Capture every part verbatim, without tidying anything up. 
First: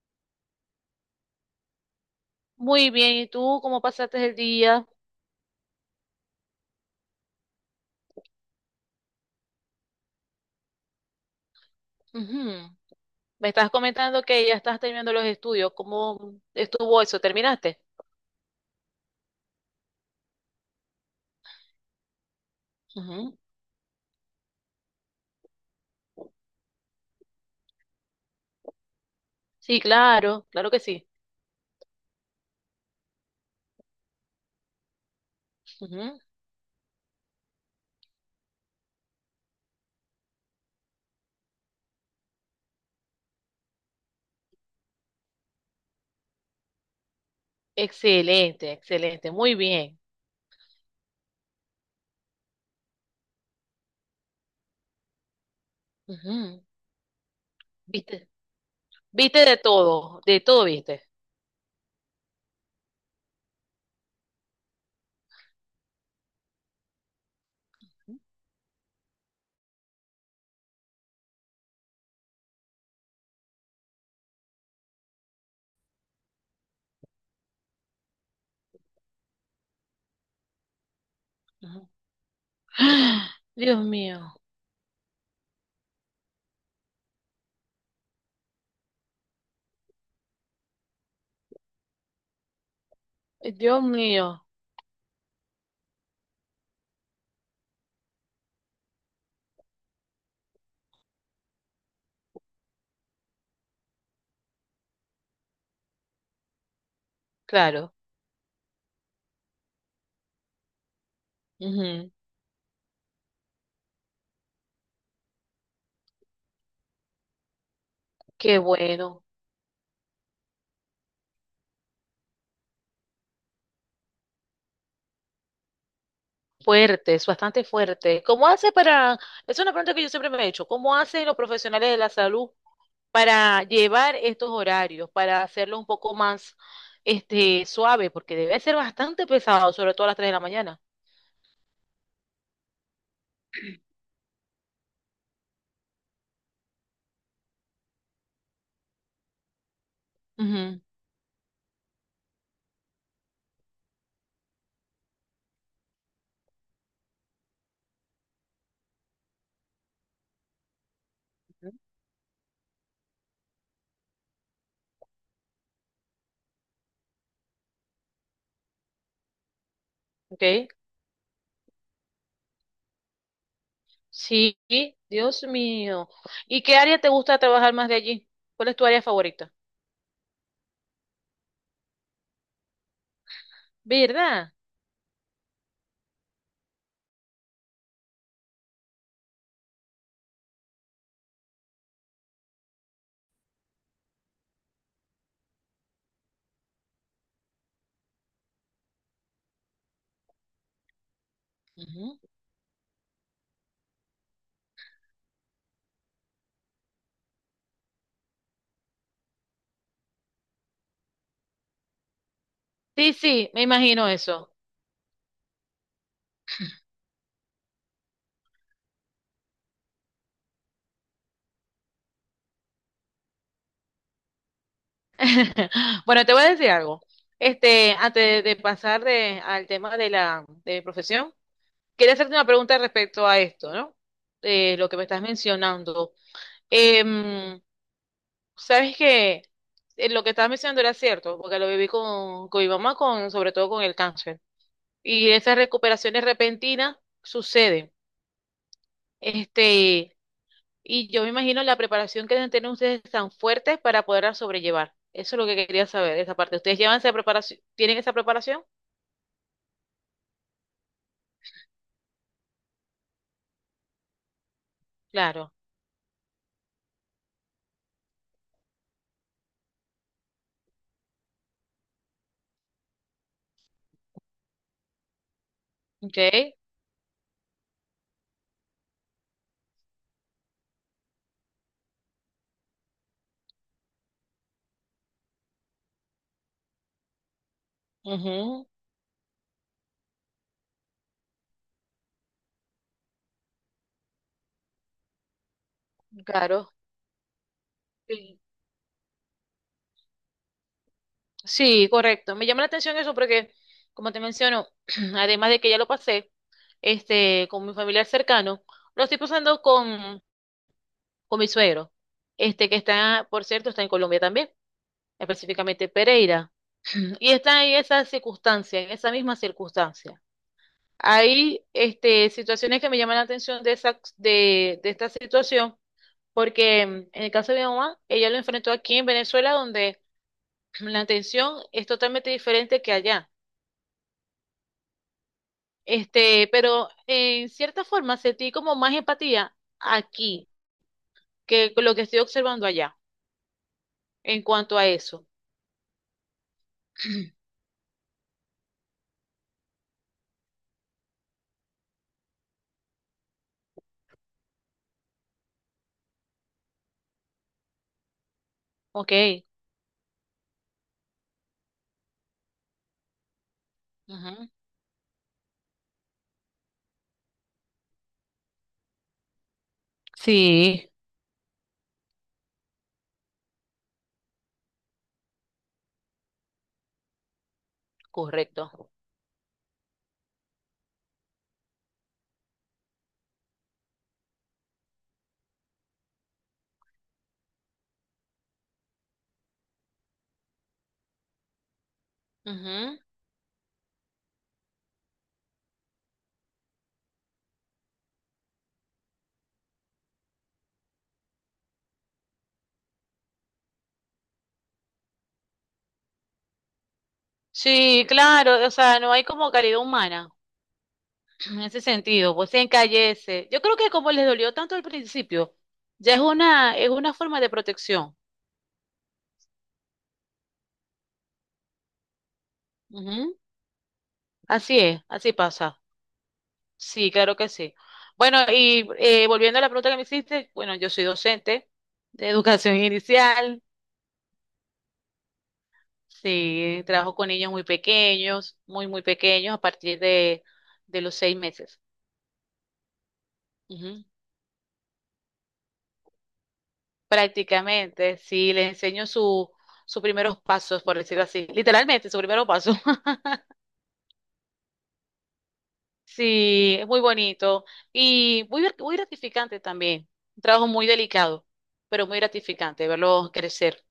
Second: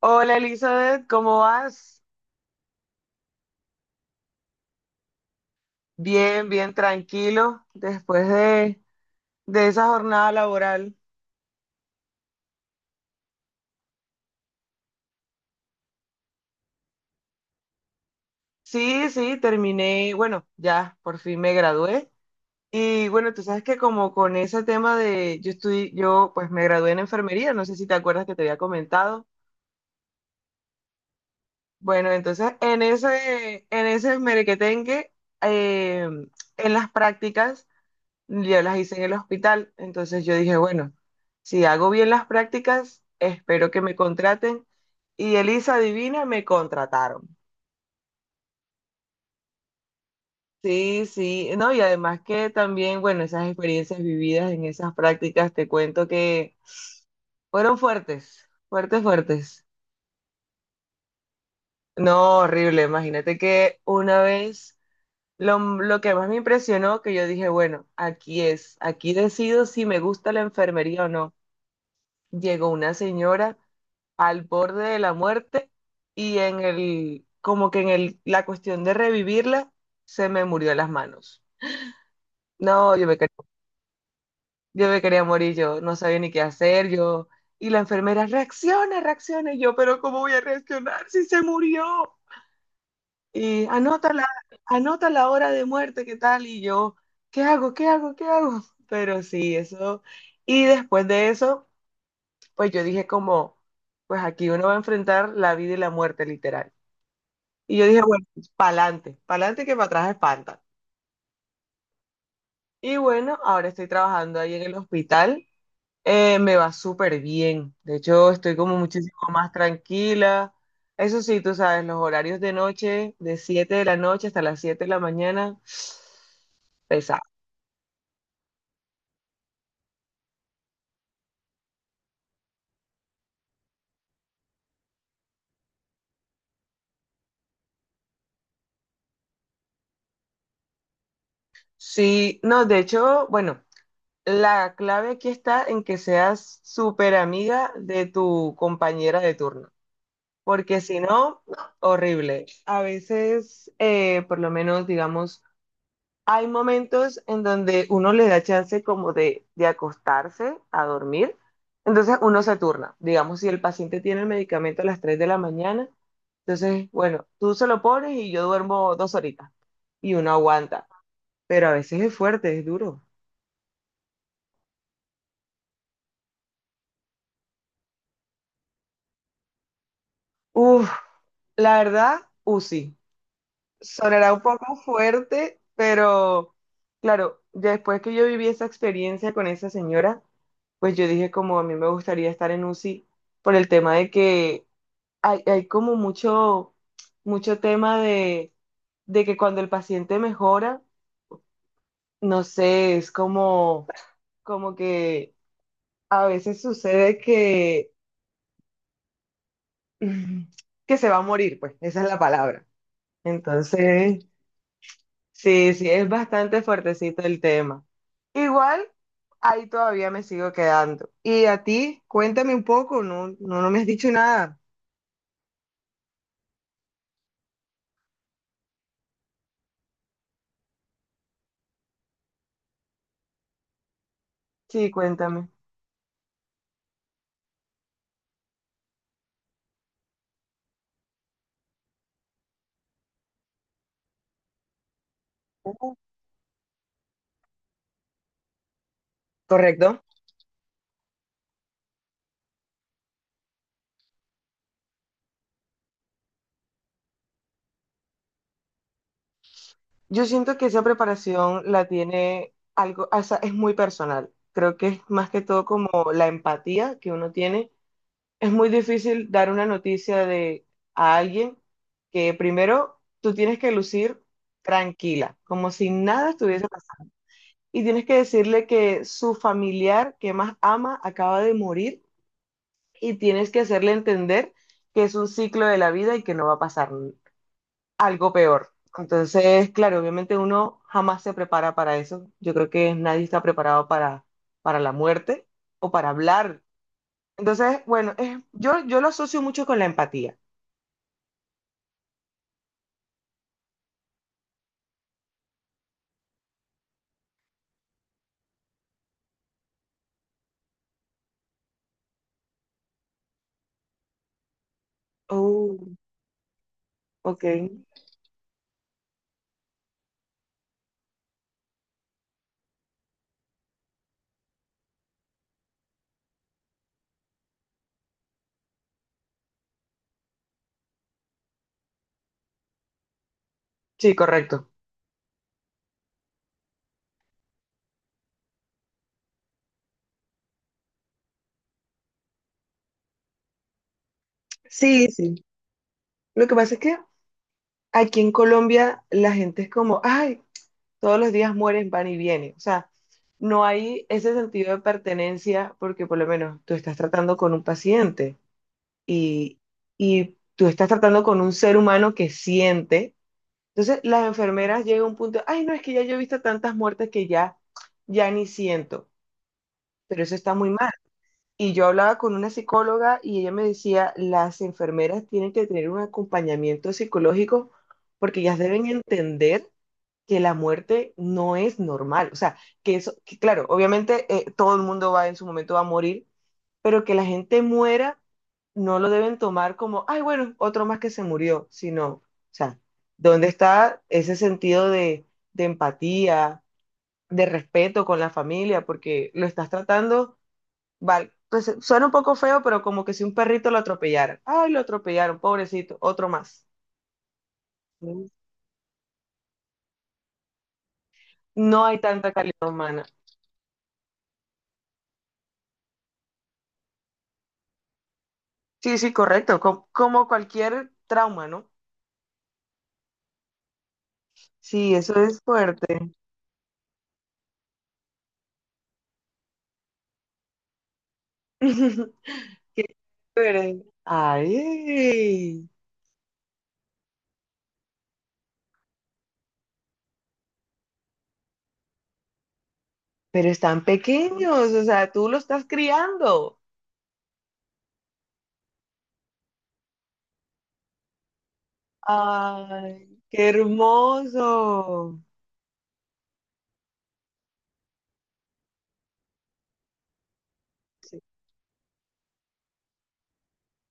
Hola Elizabeth, ¿cómo vas? Muy bien, ¿y tú cómo pasaste el día? Bien, bien, tranquilo después de, de esa jornada laboral. Ujú. Me estás comentando que ya estás terminando los estudios. ¿Cómo estuvo eso? ¿Terminaste? Sí, sí, terminé, bueno, ya por fin me gradué. Y bueno, Ujú. tú sabes que como con ese tema de, yo estoy, yo pues me gradué en enfermería, no sé si te acuerdas que te había comentado. Sí, claro, claro que sí. Bueno, entonces en ese, en ese merequetengue, eh, Ujú. en las prácticas. Ya las hice en el hospital, entonces yo dije, bueno, si hago bien las prácticas, espero que me contraten. Y Elisa Divina me contrataron. Excelente, excelente, muy bien. Sí, sí, no, y además que también, bueno, esas experiencias vividas en esas prácticas, te cuento que Ujú. fueron ¿Viste? fuertes, fuertes, ¿Viste de fuertes. todo? De todo viste. No, horrible, imagínate que una vez, lo, lo que más me impresionó, que yo dije, bueno, Ujú. aquí es, aquí decido si me gusta la enfermería o no. Llegó una señora al borde de la muerte y en el, como que en el, la cuestión de revivirla, se me murió las manos. No, yo me quería, ¡Ah! Dios mío, yo me quería morir, yo no sabía ni qué hacer, yo, y la enfermera, reacciona, reacciona, y yo, pero ¿cómo voy a reaccionar si se murió? eh, Y Dios anota la, mío, anota la hora de muerte, ¿qué tal? Y yo, ¿qué hago? ¿Qué hago? ¿Qué hago? Pero sí, eso. Y después de eso, pues yo dije como, pues aquí uno va a enfrentar la vida y la muerte, literal. Y yo claro. dije, bueno, pa'lante, pa'lante que para atrás espanta. Ujú. Y bueno, ahora estoy trabajando ahí en el hospital. Eh, me va súper bien. De hecho, estoy Qué como muchísimo bueno, más tranquila. Eso sí, tú sabes, los horarios de noche, de siete de la noche hasta las siete de la mañana, fuerte, pesado. es bastante fuerte. ¿Cómo hace para... es una pregunta que yo siempre me he hecho. ¿Cómo hacen los profesionales de la salud para llevar estos horarios, para hacerlo un poco más, este, suave, porque debe ser bastante pesado, sobre todo a las tres de la mañana? Sí, no, de hecho, bueno, la clave aquí está en que seas súper amiga de tu compañera de turno. Porque Ujú. si no, no, horrible. A veces, eh, por lo menos, digamos, hay momentos en donde uno le da chance como de, de acostarse a dormir, Ujú. entonces uno se turna. Digamos, si el paciente tiene el medicamento a las tres de la mañana, entonces, bueno, tú se lo pones y yo duermo dos horitas y uno Ok, aguanta, pero a veces es fuerte, es duro. sí, Dios mío. ¿Y qué área te gusta trabajar más de allí? ¿Cuál es tu área favorita? Uf, la verdad, u UCI. Sonará un ¿Verdad? poco fuerte, pero claro, ya después que yo viví esa experiencia con esa señora, pues yo dije como a mí me gustaría estar en UCI por el tema de que hay, hay como mucho, mucho tema de, de que cuando el paciente mejora, Ujú. no sé, es como, como que a veces sucede que, que se va a morir, pues, esa es la palabra. Sí, sí, me imagino Entonces, eso. sí, sí, es bastante fuertecito el tema. Igual, ahí todavía me sigo quedando. Y a ti, cuéntame un poco, no, no, no me has dicho nada. Bueno, te voy a decir algo. Este, antes de pasar de- al tema de la de mi profesión, quería hacerte una pregunta respecto a esto, ¿no? Eh, lo Sí, que me estás cuéntame. mencionando. Em, sabes que lo que estabas mencionando era cierto, porque lo viví con, con mi mamá, con, sobre todo con el cáncer. Y esas Ujú. recuperaciones repentinas suceden. Correcto. Este, y yo me imagino la preparación que deben tener ustedes tan fuerte para poderla sobrellevar. Eso es lo que quería saber, esa parte. ¿Ustedes llevan esa preparación? ¿Tienen esa preparación? Yo siento que esa preparación la tiene algo, o sea, es muy personal. Creo que es más que Claro. todo como la empatía que uno tiene. Es muy difícil dar una noticia de a alguien que primero tú tienes que lucir tranquila, como si Ok. nada estuviese y tienes que decirle que su familiar que más ama acaba de morir y tienes que hacerle entender que es un ciclo de la vida y que no va a pasar algo Ujú. peor. Entonces, claro, obviamente uno jamás se prepara para eso. Yo creo que nadie está preparado para, para la muerte o para hablar. Claro. Entonces, bueno, Sí. es- yo, yo lo asocio mucho con la empatía. Sí, correcto. Me llama la atención eso porque, como te menciono, además de que ya lo pasé, este, con mi familiar cercano, lo estoy pasando con, con mi suegro, este, que está, por cierto, está en Colombia también, específicamente Oh, Pereira, y ok. está en esa circunstancia, en esa misma circunstancia. Hay, este, situaciones que me llaman la atención de esa, de, de esta situación, porque mm, en el caso de mi mamá, ella lo enfrentó aquí en Venezuela, donde la atención es totalmente diferente que allá. Sí, correcto. Este, pero en cierta forma sentí como más empatía aquí que con lo que estoy observando allá en cuanto a Sí, eso. sí. Lo que pasa es que aquí en Colombia la gente es como, ay, todos los días mueren, van y vienen. O sea, no hay ese sentido de pertenencia porque por lo menos tú estás tratando con un paciente Ok. y, y tú estás tratando con un ser humano que siente. Entonces las Ujú. enfermeras llegan a un punto, ay, no, es que ya yo he visto tantas muertes que ya, ya ni siento, pero eso está muy Sí, mal. Y yo hablaba con una psicóloga y ella me decía, las enfermeras tienen que tener un acompañamiento psicológico porque ellas correcto. deben entender que la muerte no es normal. O sea, que eso, que claro, obviamente eh, todo el mundo va en su momento va a morir, pero que la gente muera no lo deben tomar como, ay, bueno, otro más que se murió, sino, o sea, Ujú. ¿dónde está ese sentido de, de empatía, de respeto con la familia? Porque lo estás tratando, vale, pues suena un poco feo, pero como que si un perrito lo atropellara, ay, lo atropellaron, pobrecito, otro más. Sí, claro, o sea, no hay como caridad humana en ese No hay tanta sentido, pues calidad se humana. encallece. Yo creo que como les dolió tanto al principio, ya es una, es una forma de protección. Sí, sí, correcto, co- como cualquier trauma, ¿no? Ujú. Así Sí, es, eso así es pasa. fuerte. Sí, claro que sí. Bueno, y eh, volviendo a la pregunta que me hiciste, bueno, yo soy docente de educación Qué inicial, chévere. Ay, sí, trabajo con niños muy pequeños, muy, muy pequeños, a partir de, de los seis meses. pero están Ujú. pequeños, o sea, tú los estás criando. Prácticamente, sí, les enseño su, sus primeros pasos, por decirlo así, literalmente, su primeros pasos. Ay, qué hermoso. Sí, es muy bonito y muy, grat- muy gratificante también. Un trabajo muy Sí. delicado, pero muy gratificante verlos crecer.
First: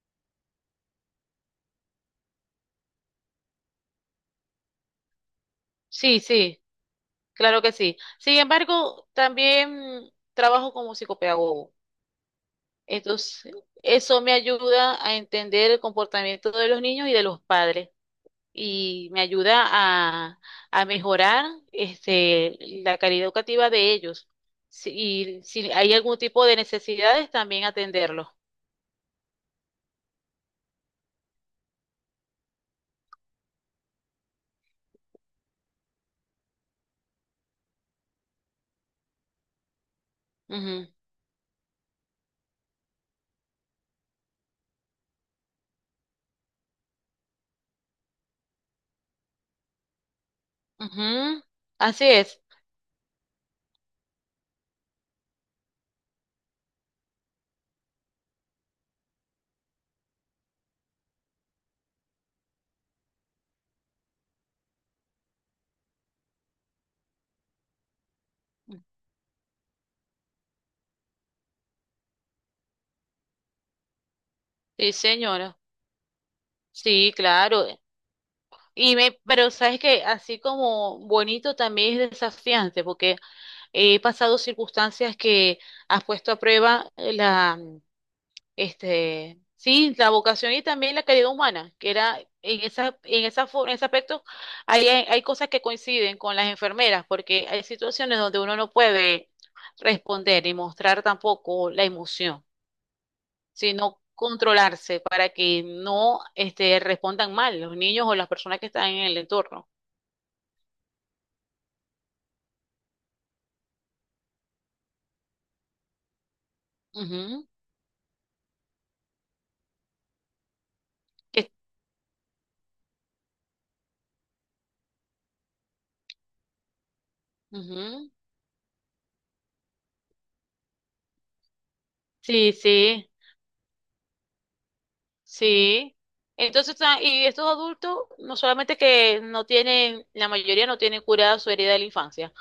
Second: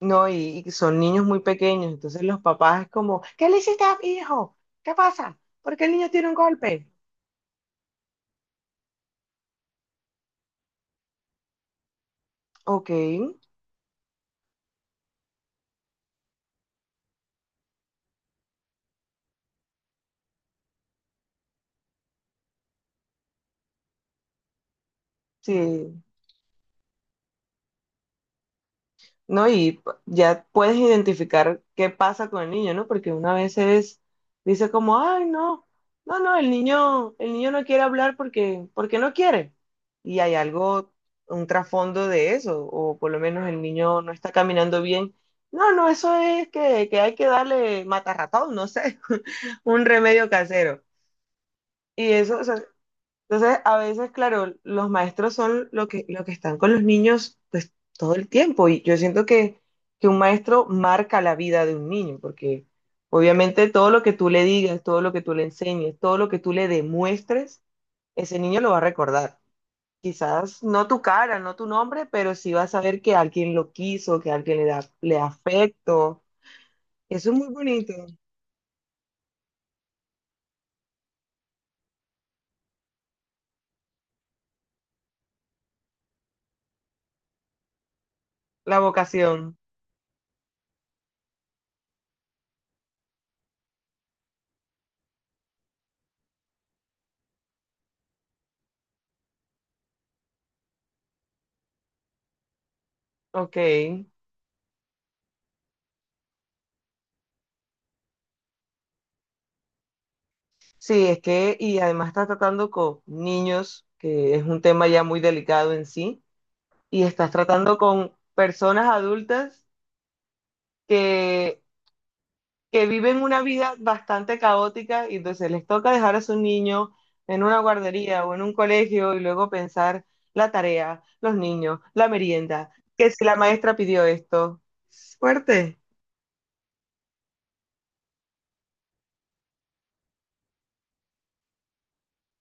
No, y, y son niños muy pequeños, entonces los papás es como, ¿qué le hiciste a mi hijo? ¿Qué pasa? ¿Por qué el niño Sí, tiene un sí. golpe? Claro que sí. Sin embargo, también trabajo como psicopedagogo. Ok, Entonces, eso me ayuda a entender el comportamiento de los niños y de los padres y me ayuda a, a mejorar, este, la calidad educativa de ellos. Si, y si hay sí. algún tipo de necesidades, también atenderlos. ¿No? Y ya puedes identificar qué pasa con el niño, ¿no? Porque una vez es, dice como, ay, no, no, no, el niño, el niño no quiere hablar porque, porque no quiere. Y hay Ujú, algo, un trasfondo de eso, o por lo menos el niño no está caminando bien. No, no, eso es que, que hay que darle matarratón, no sé, un remedio casero. ujú. Así Y eso, es. o sea, entonces, a veces, claro, los maestros son lo que, lo que están con los niños, pues, todo el tiempo. Y yo siento que, que un maestro marca la vida de un niño, porque obviamente todo lo que tú le digas, todo lo que tú le enseñes, todo lo que tú le demuestres, ese niño lo va a recordar. Quizás no tu cara, no tu nombre, pero sí va a saber que alguien lo quiso, que alguien le da, Sí, le da señora. afecto. Sí, Eso es muy claro. bonito, Y me, pero sabes que así como bonito también es desafiante, porque he pasado circunstancias que has puesto a prueba eh, la, mm, la este, vocación. sí, la vocación y también la calidad humana, que era en esa, en esa, fo- en ese aspecto hay, hay hay cosas que coinciden con las enfermeras, porque hay situaciones donde uno no puede responder y mostrar tampoco la emoción, Ok. sino controlarse para que no, este, respondan mal los niños o las personas que están en el entorno. Sí, es que, y además estás tratando con niños, que es un tema ya muy delicado en sí, y estás Ujú. tratando con personas adultas Que- que, que viven una vida bastante caótica y entonces les toca dejar a su niño en una Ujú. guardería o en un colegio y luego pensar la tarea, los niños, la Sí, merienda, sí. que si la maestra pidió esto. Fuerte, Sí. Entonces, ah, y estos adultos, no solamente que no tienen, la mayoría no tienen curada su herida de la infancia,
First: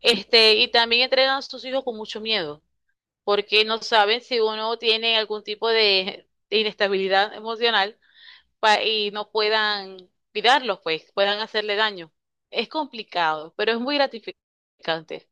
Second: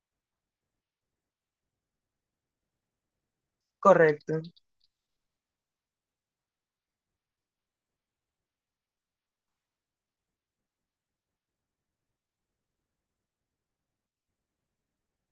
este, y también entregan a sus hijos con mucho miedo, porque no saben si correcto. uno tiene algún tipo de, de inestabilidad emocional pa- y no puedan cuidarlos, pues, puedan hacerle daño. Es complicado, pero es muy gratificante.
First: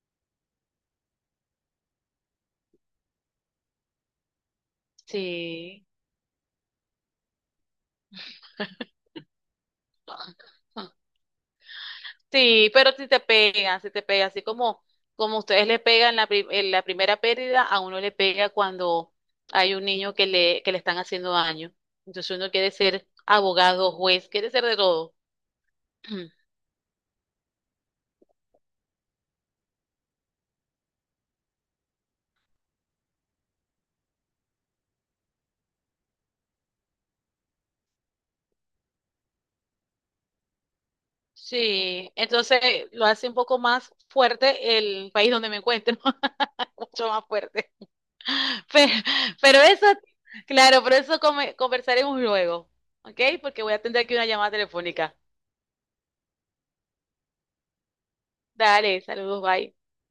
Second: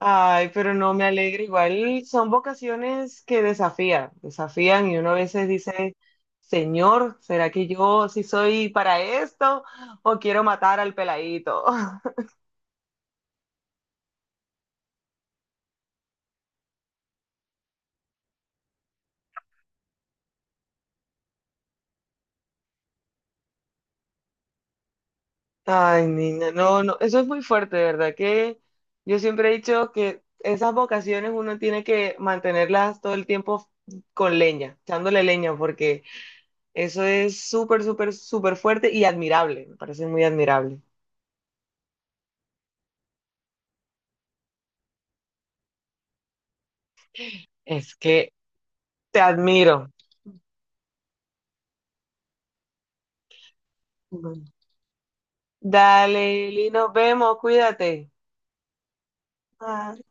Ay, pero no me alegra. Igual son vocaciones que desafían, desafían y uno a veces Sí. dice, Señor, ¿será que yo sí soy para esto o quiero matar al peladito? Sí, pero si te pegan, si te pega, así como, como ustedes le pegan la, pri- en la primera pérdida, a uno le pega cuando hay un niño que le, que le están haciendo daño. Entonces uno quiere ser abogado, juez, quiere ser de todo. Ay, niña, no, no, eso es muy fuerte, de verdad que yo siempre he dicho que esas vocaciones uno tiene que mantenerlas todo el tiempo con leña, echándole leña, porque eso es súper, súper, súper fuerte y admirable, me parece muy admirable. Sí, entonces lo hace un poco más fuerte el país donde me encuentro, mucho más fuerte. Es que Pero, te pero eso, admiro. claro, pero eso come- conversaremos luego, ¿ok? Porque voy a atender aquí una llamada telefónica. Dale, Lili, nos vemos, cuídate. Dale, saludos, bye. Bye.